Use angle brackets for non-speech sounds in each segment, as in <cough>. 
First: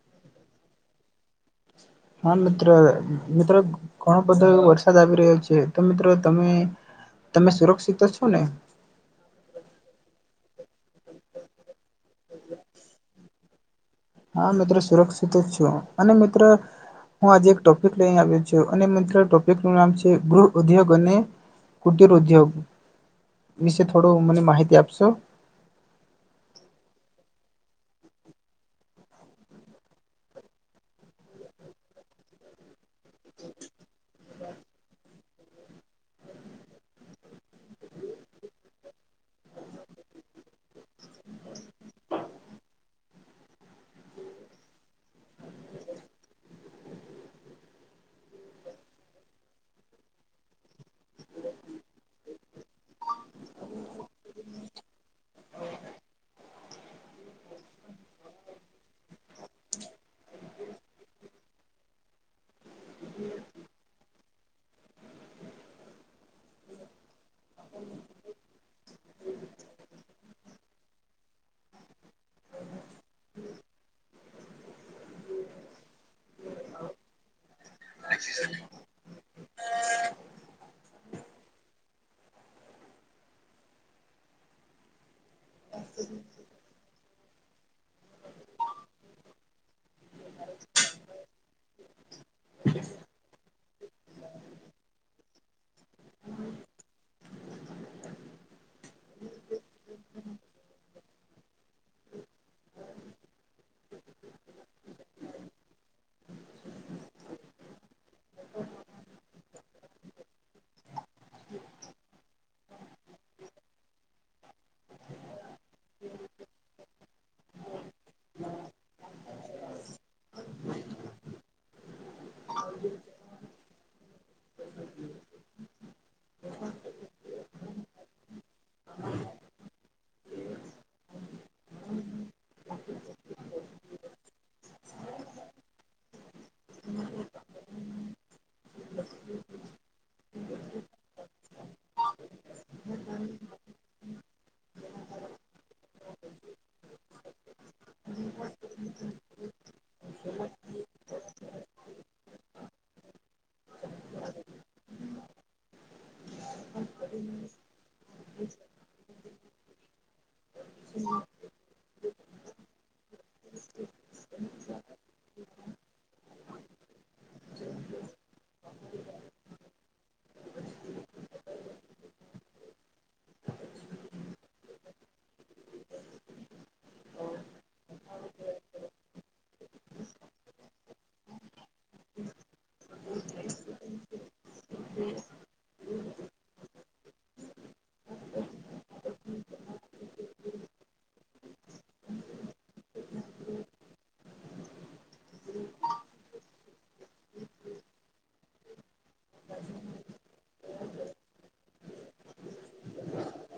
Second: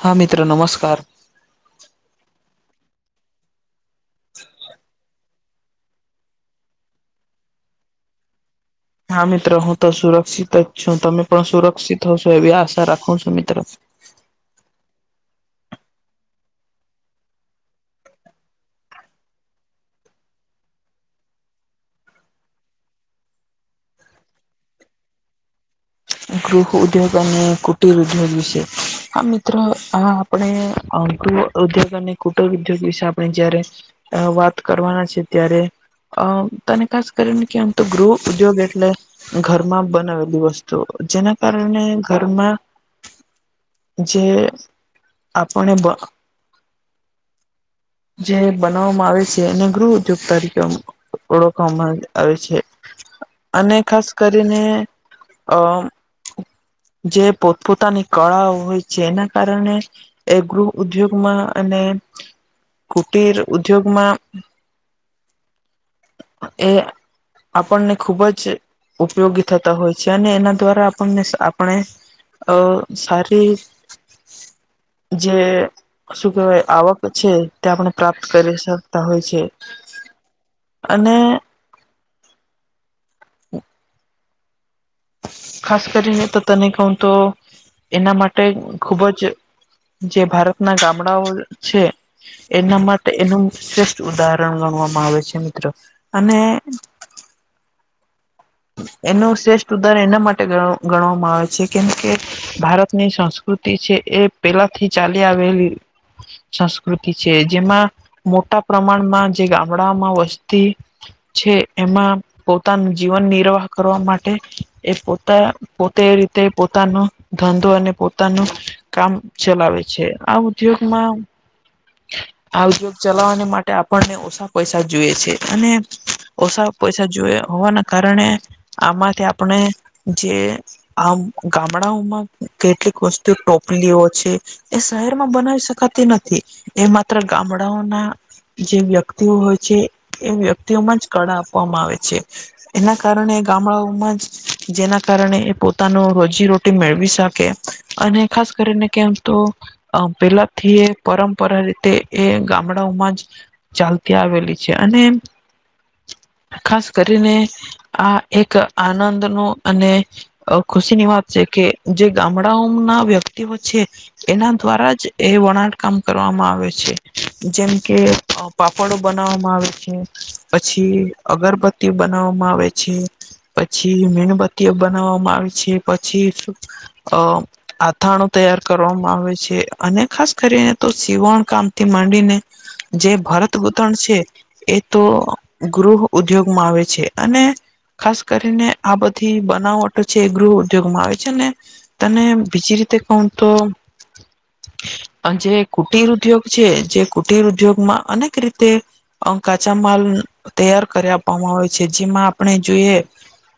હા મિત્રો નમસ્કાર. હા મિત્ર અ મિત્ર ઘણો બધો વરસાદ આવી રહ્યો છે તો મિત્રો તમે તમે સુરક્ષિત તો છો ને. હા મિત્રો હું તો સુરક્ષિત જ છું તમે પણ સુરક્ષિત હશો એવી આશા રાખું છું મિત્રો. હા મિત્ર સુરક્ષિત જ છું અને મિત્ર હું આજે એક ટોપિક લઈને આવ્યો છું અને મિત્રો ટોપિક નું નામ છે ગૃહ ઉદ્યોગ અને કુટીર ઉદ્યોગ વિશે થોડું મને માહિતી આપશો. ગૃહઉદ્યોગ અને કુટીર ઉદ્યોગ વિશે. હા મિત્રો આ આપણે ગૃહ ઉદ્યોગ અને કુટુર ઉદ્યોગ વિશે આપણે જયારે અ વાત કરવાના છી ત્યારે અ તને ખાસ કરીને કેમ તો ગૃહ ઉદ્યોગ એટલે ઘરમાં બનાવેલી વસ્તુ જેના કારણે ઘરમાં જે આપણે બ જે બનાવવામાં આવે છે એને ગૃહ ઉદ્યોગ તરીકે ઓળખવામાં આવે આવેછે અને ખાસ કરીને અ જે પોતપોતાની કળા હોય છે જેના કારણે એ ગૃહઉદ્યોગમાં અને કુટિર ઉદ્યોગમાં એ આપણને ખૂબ જ ઉપયોગી થતા હોય છે અને એના દ્વારા આપણને આપણે અ સારી જે શું કેવાય આવક છે તે આપણે પ્રાપ્ત કરી શકતા હોય છે અને ખાસ કરીને તો તને કહું તો એના માટે ખુબ જ જે ભારતના ગામડાઓ છે. એના માટે એનું શ્રેષ્ઠ ઉદાહરણ ગણવામાં આવે છે મિત્રો અને એનું શ્રેષ્ઠ ઉદાહરણ એના માટે ગણ ગણવામાં આવે છે કેમ કે ભારતની સંસ્કૃતિ છે એ પેલાથી ચાલી આવેલી સંસ્કૃતિ છે જેમાં મોટા પ્રમાણમાં જે વડામાં વસ્તી છે એમાં પોતાન જીવનની <inaudible> કરવા માટે એ પોતા પોતે એરીતે પોતાનો ધંધો અને પોતાનું કામ ચલાવે છે આવુ ઉધોગમાં <unintelligible> આ ઉદ્યોગ ચલાવવાની માટે આપણને ઓછા પૈસા જોઈએ છે અને ઓછા પૈસા જોયા હોવાના કારણે આમાંથી આપણે જે- આમ ગામડાઓમાં કેટલીક વસ્તુ ટોપલીઓ છે. એ શહેરમાં બનાવી શકાતી નથી એ માત્ર ગામડાઓના- જે વ્યક્તિઓ હોય છે એ વ્યક્તિઓમાં જ કળા આપવામાં આવે છે એના- કારણે ગામડાઓમાં જ- જેના કારણે એ પોતાનો રોજીરોટી મેળવી શકે- અને ખાસ કરીને કેમ તો- અ પેલાથી એ પરંપરા રીતે એ ગામડાઓમાં જ- ચાલતી આવેલી છે અને- <inaudible> ખાસ કરીને આ એક આનંદ નું અને- ખુશી ની વાત છે કે જે ગામડાઓ ના વ્યક્તિઓ છે. એના દ્વારા જ એ વણાટ કામ કરવામાં આવે છે. જેમ કે- પાપડો બનાવવામાં આવે છે પછી અગરબત્તી બનાવવામાં આવે છે. પછી મીણબત્તી બનાવવામાં આવે છે પછી અ- આથાણો તૈયાર કરવામાં આવે છે અને ખાસ કરીને તો સીવણ કામ થી માંડીને- જે ભરત ગૂથણ છે એ તો ગૃહ- ઉદ્યોગ માં આવે છે અને- ખાસ કરીને આ બધી બનાવટો છે ગૃહ ઉદ્યોગમાં આવે છે ને- તને બીજી રીતે કું તો- જે કુટિર ઉદ્યોગ છે જે કુટિર ઉદ્યોગમાં અનેક રીતે- કાચા માલ તૈયાર કરી આપવામાં આવે છે. જેમાં આપણે જોઈએ-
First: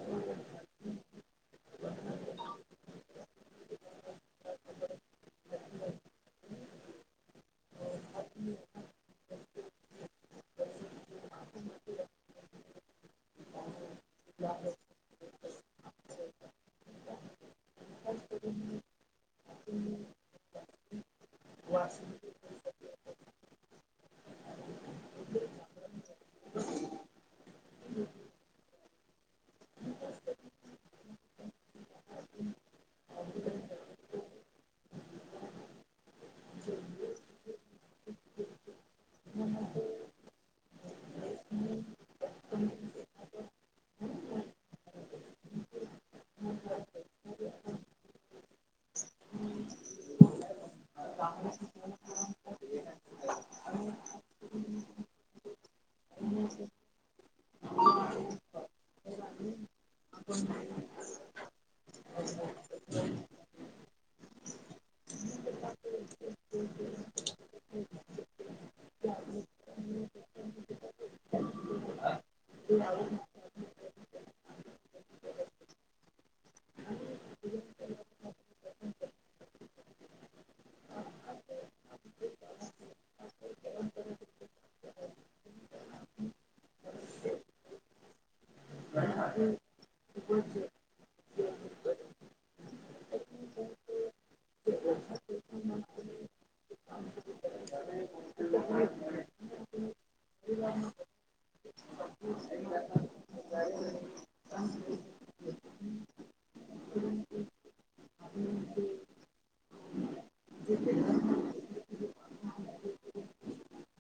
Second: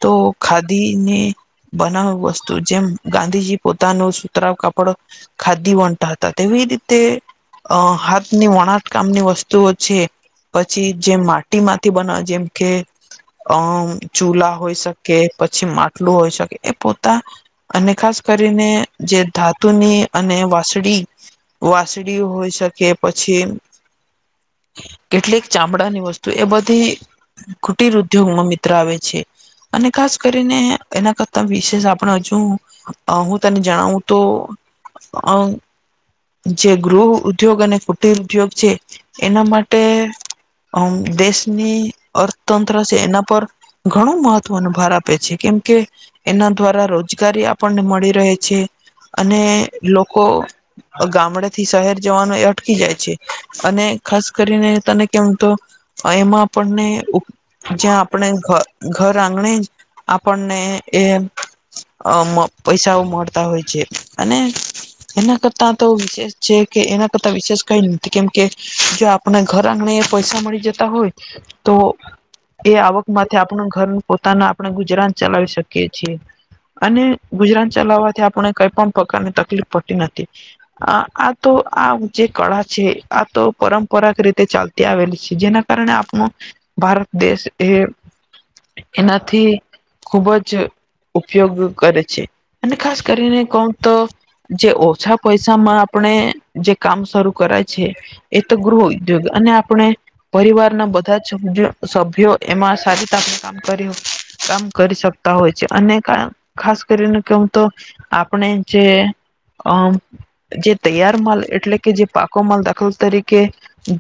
તો ખાદી ને- બનાવ વસ્તુ જેમ ગાંધીજી પોતાનું સુતરા કાપડ- ખાદી વતા હતા તેવી રીતે- અ હાથની વણાટ કામની વસ્તુઓ છે. પછી જેમ માટીમાંથી બનાવા જેમ કે- અમ ચૂલા હોય શકે પછી માટલું હોય શકે એ પોતા- અને ખાસ કરીને જે ધાતુની અને વાસડી- વાસડી હોઈ શકે પછી- કેટલીક ચામડા ની વસ્તુ એ બધી ખુટી ર- ઉદ્યોગમાં મિત્ર આવે છે. અને ખાસ કરીને એના કરતા વિશેષ આપણે હજુ- હું તને જણાવું તો- જે ગૃહ ઉદ્યોગ અને કુટિર ઉદ્યોગ છે. એના માટે દેશની અર્થતંત્ર- એના પર ઘણો મહત્વનો ભાર આપે છે કેમ કે એના દ્વારા રોજગારી આપ- આપને મળી રહે છે અને લોકો ગામડ થી શહેર જવાનો- અટકી જાય છે અને ખાસ કરીને તને કેમ તો એમાં આપણને- જ્યાં આપણે ઘ ઘર આંગણે જ આપણને એ- અ પૈસાઓ મળતા હોય છે અને- એના કરતાં તો વિશેષ છે કે એના કરતા વિશેષ કઈ ન- કેમકે જો આપણે ઘર આંગણે એ પૈસા મળી જતા હોય તો- એ આવકથી આપણું ઘર પોતાના આપણે ગુજરાન ચલાવી શકીએ છીએ. અને ગુજરાન ચલાવવાથી આપણે કઈ પણ પ્રકારની તકલીફ પડતી નથી. આ આ તો આ જે કળા છે, આ તો પરંપરાગ રીતે ચાલતી- આવેલી છે જેના કારણે આપણ ભારત દેશ- એ એનાથી ખુબ જ- ઉપયોગ કરે છે અને ખાસ કરીને કવ તો- જે ઓછા પૈસામાં આપણે જે કામ શરૂ કરાય છે. એ તો ગૃહ ઉદ્યોગ અને આપણે પરિવારના બધા જ સભ્યો- એમાં સારી રતે આપણે કામ કરી કામ કરી શકતા હોય છે અને કાર. ખાસ કરીને કવ તો આપણે જે અમ. જે તૈયાર માલ એટલે કે જે પાકો માલ દાખલ તરીકે.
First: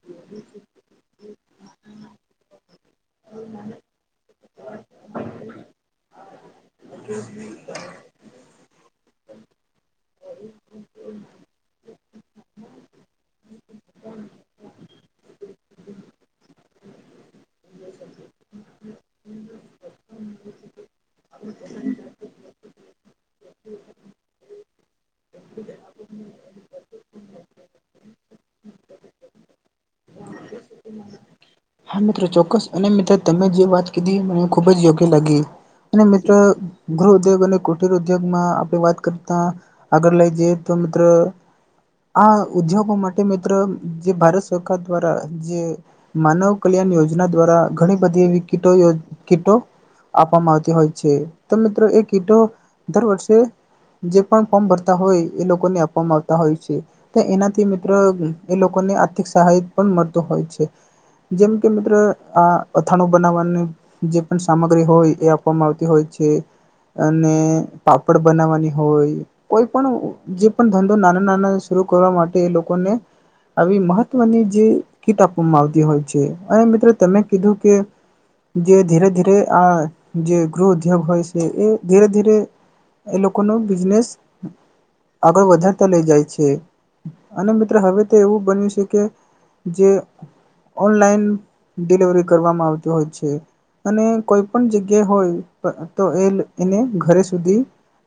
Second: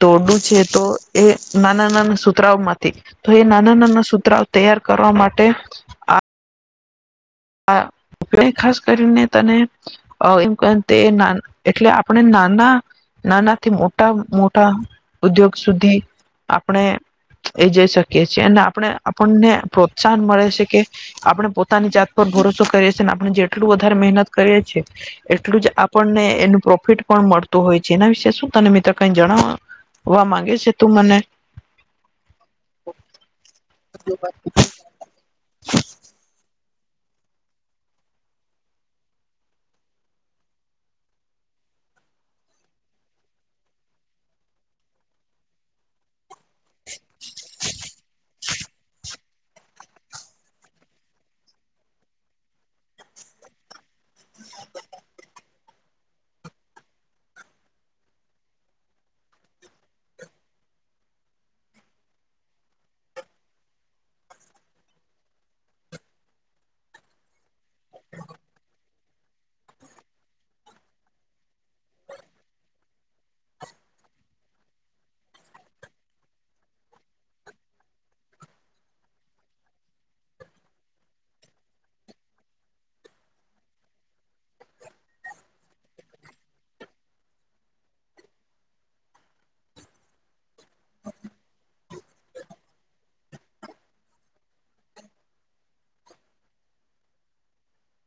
દોરડું છે તો એ નાના નાના સુત્રરાઓમાંથી. તો એ નાના નાના સુૂત્રરાઓ તૈયાર કરવા માટે. <inaudible> આ ખાસ કરીને તને. એમ ક તે ના એટલે આપણે નાના. નાનાથી મોટા મોટા ઉદ્યોગ સુધી આપણે. એ જઈ શકીએ છીએ અને આપણે આપણને પ્રોત્સાહન મળે છે કે આપણે પોતાની જાત. ભરોસો કરીએ છી ને આપણે જેટલું વધારે મહેનત કરીએ છીએ. એટલું જ આપણને એનું પ્રોફિટ પણ મળતું. હોય છે એના વિશે શું તને મિત્રો કઈ જણાવવા માંગે છે તું મને. હા મિત્રો ચોક્કસ અને મિત્ર તમે જે વાત કીધી મને ખુબ જ યોગ્ય લાગી. અને મિત્ર ગૃહ ઉદ્યોગ અને કુઠિર ઉદ્યોગમાં આપણે વાત કરતા. અગર લાગ દ તો મિત્ર આ ઉદ્યોગો માટે મિત્ર જે ભારત સરકાર દ્વારા. જે માનવ કલ્યાણ યોજના દ્વારા ઘણી બધી વિકિટો. કીટો આપવામાં આવતી હોય છે તો મિત્રો એ કીટો દર વર્ષે. જે પણ ફોર્મ ભરતા હોય એ લોકોને આપવામાં આવ- -તા હોય છે એનાથી મિત્રો એ લોકોને આર્થિક સહાય પણ મળતો હોય છે. જેમ કે મિત્ર આ અથાણું બનાવવાનું, જે પણ સામગ્રી હોય એ આપવામાં આવતી હોય છે. અને પાપડ બનાવાની હોય. કોઈ પણ જે પણ ધંધો નાના નાના શરૂ કરવા માટે એ લોકોને. આવી મહત્વની જે કીટ આપવામાં આવતી હોય છે અને મિત્રો તમે કીધું કે. જે ધીરે ધીરે આ જે ગૃહ ઉદ્યોગ હોય છે એ ધીરે ધીરે. એ લોકોનો બિઝનેસ આગળ વધારતા લઈ જાય છે અને મિત્ર હવે તો એવું બન્યું છે કે. જે ઓનલાઈન ડિલિવરી કરવામાં આવતી હોય છે. અને કોઈ પણ જગ્યા હોય તો એ એને ઘરે સુધી.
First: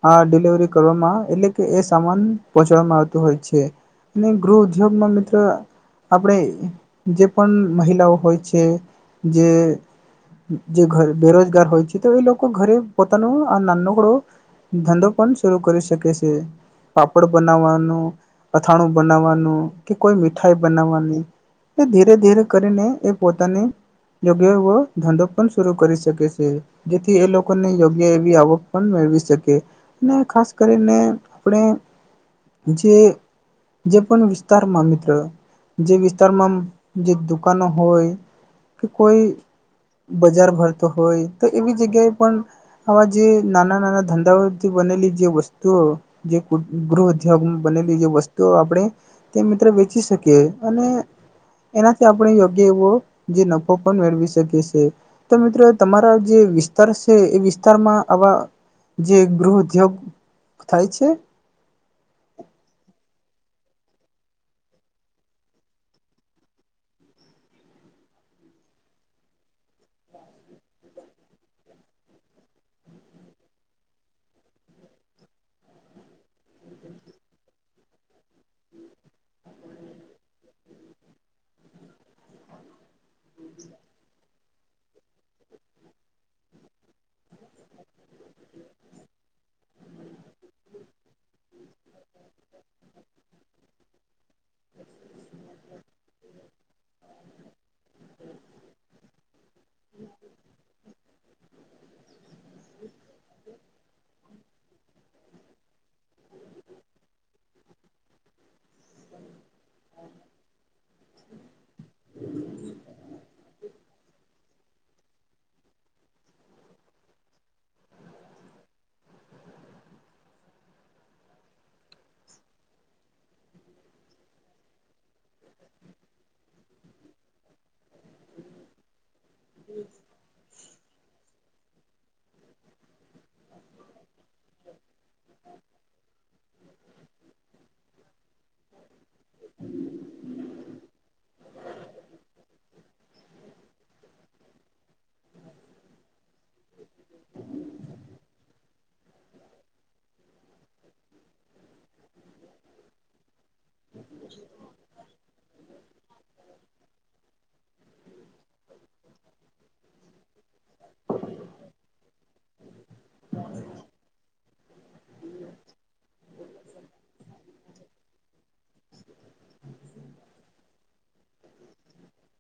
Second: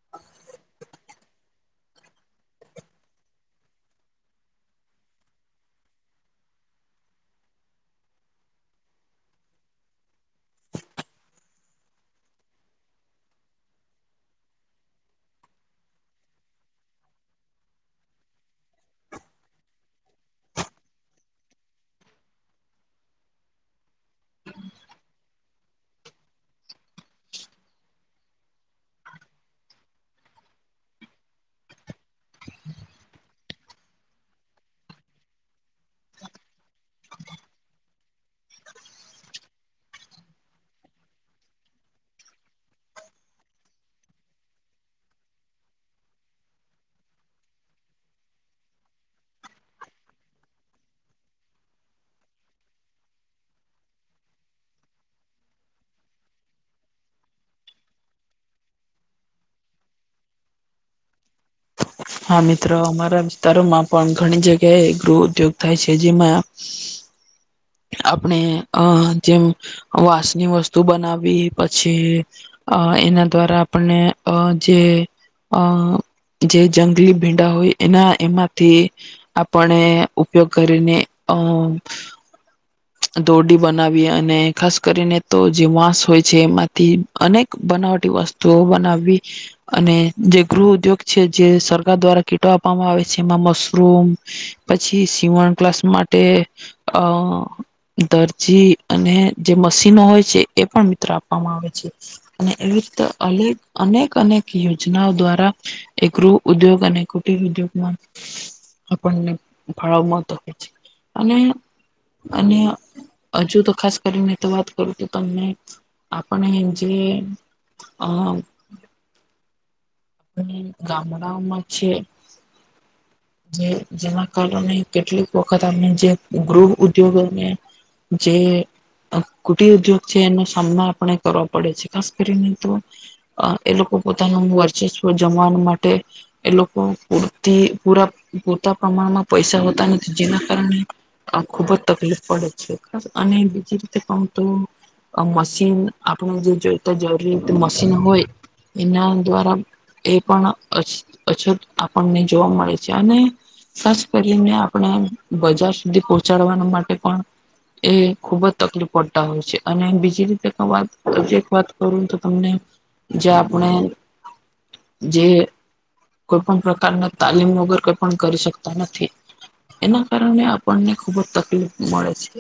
આ ડિલિવરી કરવામાં એટલે કે એ સામાન પહોંચાડવામાં આવતું હોય છે. અને ગૃહ ઉદ્યોગમાં મિત્ર આપણેે. જે પણ મહિલાઓ હોય છે જે. જે ઘર બેરોજગાર હોય છે તો એ લોકો ઘરે પોતાનું નાનોકડો. ધંધો પણ શરૂ કરી શકે છે. પાપડ બનાવવાનું, અથાણું બનાવવાનું, કે કોઈ મીઠાઈ બનાવવાનુ. એ ધીરે ધીરે કરીને એ પોતાની. યોગ્ય એવો ધંધો પણ શરૂ કરી શકે છે. જેથી એ લોકોને યોગ્ય એવી આવક પણ મેળવી શકે. અને ખાસ કરીને આપણે. જે જે પણ વિસ્તારમાં મિત્ર જે વિસ્ વિસ્તારમાં જે દુકાનો હોય કે કોઈ. બજાર ભરતો હોય તો એવી જગ્યાએ પણ. આમાં જે નાના નાના ધંધાઓથી બનેલી જે વસ્તુઓ. જે ગૃહ ઉધ્યોગ બનેલી જે વસ્તુઓ આપણે. તે મિત્ર વેચી શકી અને એનાથી આપણે યોગ્ય એવો જે નફો પણ મેળવી શકીએ છીએ. તો મિત્રો તમારા જે વિસ્તાર છે એ વિસ્તારમાં આવા. જે ગૃહ ઉદ્યોગ થાય છે. હા, મિત્રો, અમારા વિસ્તારોમાં પણ ઘણી જગ્યાએ ગૃહ ઉદ્યોગ થાય છે, જેમાં આપણે, અ જેમ વાંસની વસ્તુ બનાવી, પછી અ એના દ્વારા આપણને અ જે અ, જે જંગલી ભીંડા હોય, એના એમાંથી આપણે ઉપયોગ કરીને અમ. દોડી બનાવી, અને ખાસ કરીને તો જે વાસ હોય છે, એમાંથી અનેક બનાવટી વસ્તુઓ બનાવવી. અને જે ગૃહ ઉદ્યોગ છે, જે સરકાર દ્વારા કીટો આપવામાં આવે છે, એમાં મશરૂમ પછી સીવણ ક્લાસ માટે અ દરજી અને જે મશીનો હોય છે, એ પણ મિત્રો આપવામાં આવે છે. અને, એવી રીતે, અનેક અનેક યોજનાઓ દ્વારા એકર ઉદ્યોગ અને કુટર ઉદ્યોગમાં. આપણને ભળાવ મળતો હોય છે, અને અને હજુ તો ખાસ કરીને તો વાત કરું તું તમને. આપણે જે અ હમ, ગામડા માં છે. <unintelligible> જે જેના કારણે, કેટલીક વખત અમે જે ગૃહ ઉદ્યોગોને જે કુટીર ઉદ્યોગ છે, એનો સામનો આપણે કરવાો પડે છે. ખાસ કરીને તો અ એ લોકો પોતાનો હું વર્ચે છે. જમવા માટે એ, લોકો પૂરતી પરા પૂરતા પ્રમાણમાં. પૈસા હોતા, જેના કારણે આ ખુબ જ તકલીફ પડે છે, ખાસ અને બીજી રીતે પણ તો મશીન, આપણે જે જોઈતા જરૂરી મશીન હોય, એના દ્વારા એ પણ અછત આપણને જોવા મળે છે, અને ખાસ કરીને, આપણે બજાર સુધી પહોંચાડવાનું માટે પણ એ ખુબ જ તકલીફ પડતા હોય છે, અને બીજી રીતે વાત વાત કરું. તમને જે આપણે જે કોઈ પણ પ્રકારના તાલીમ વગર કોઈ પણ કરી શકતા નથી. એના કારણે આપણને ખુબ જ તકલીફ મળે છે.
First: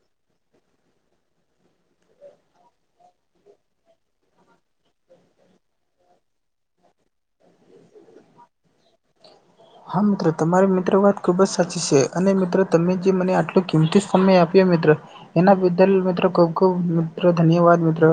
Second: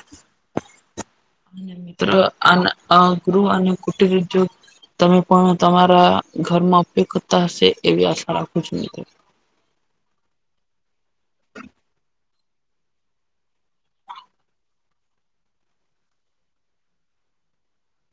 મિત્ર અને. ગહ અને કુટરત તમે પણ તમારા ઘરમાં અ કતા હશે, એવી આશા રાખું છે ન ત. હા, મિત્રો, તમારી મિત્રો વાત ખૂબ જ સાચી છે, અને મિત્રો, તમે જે મને આટલી કિંમતી સમય આપ્યો, મિત્રો, એના બદલ મિત્રો ખુબ ખુબ મિત્રો ધન્યવાદ, મિત્રો.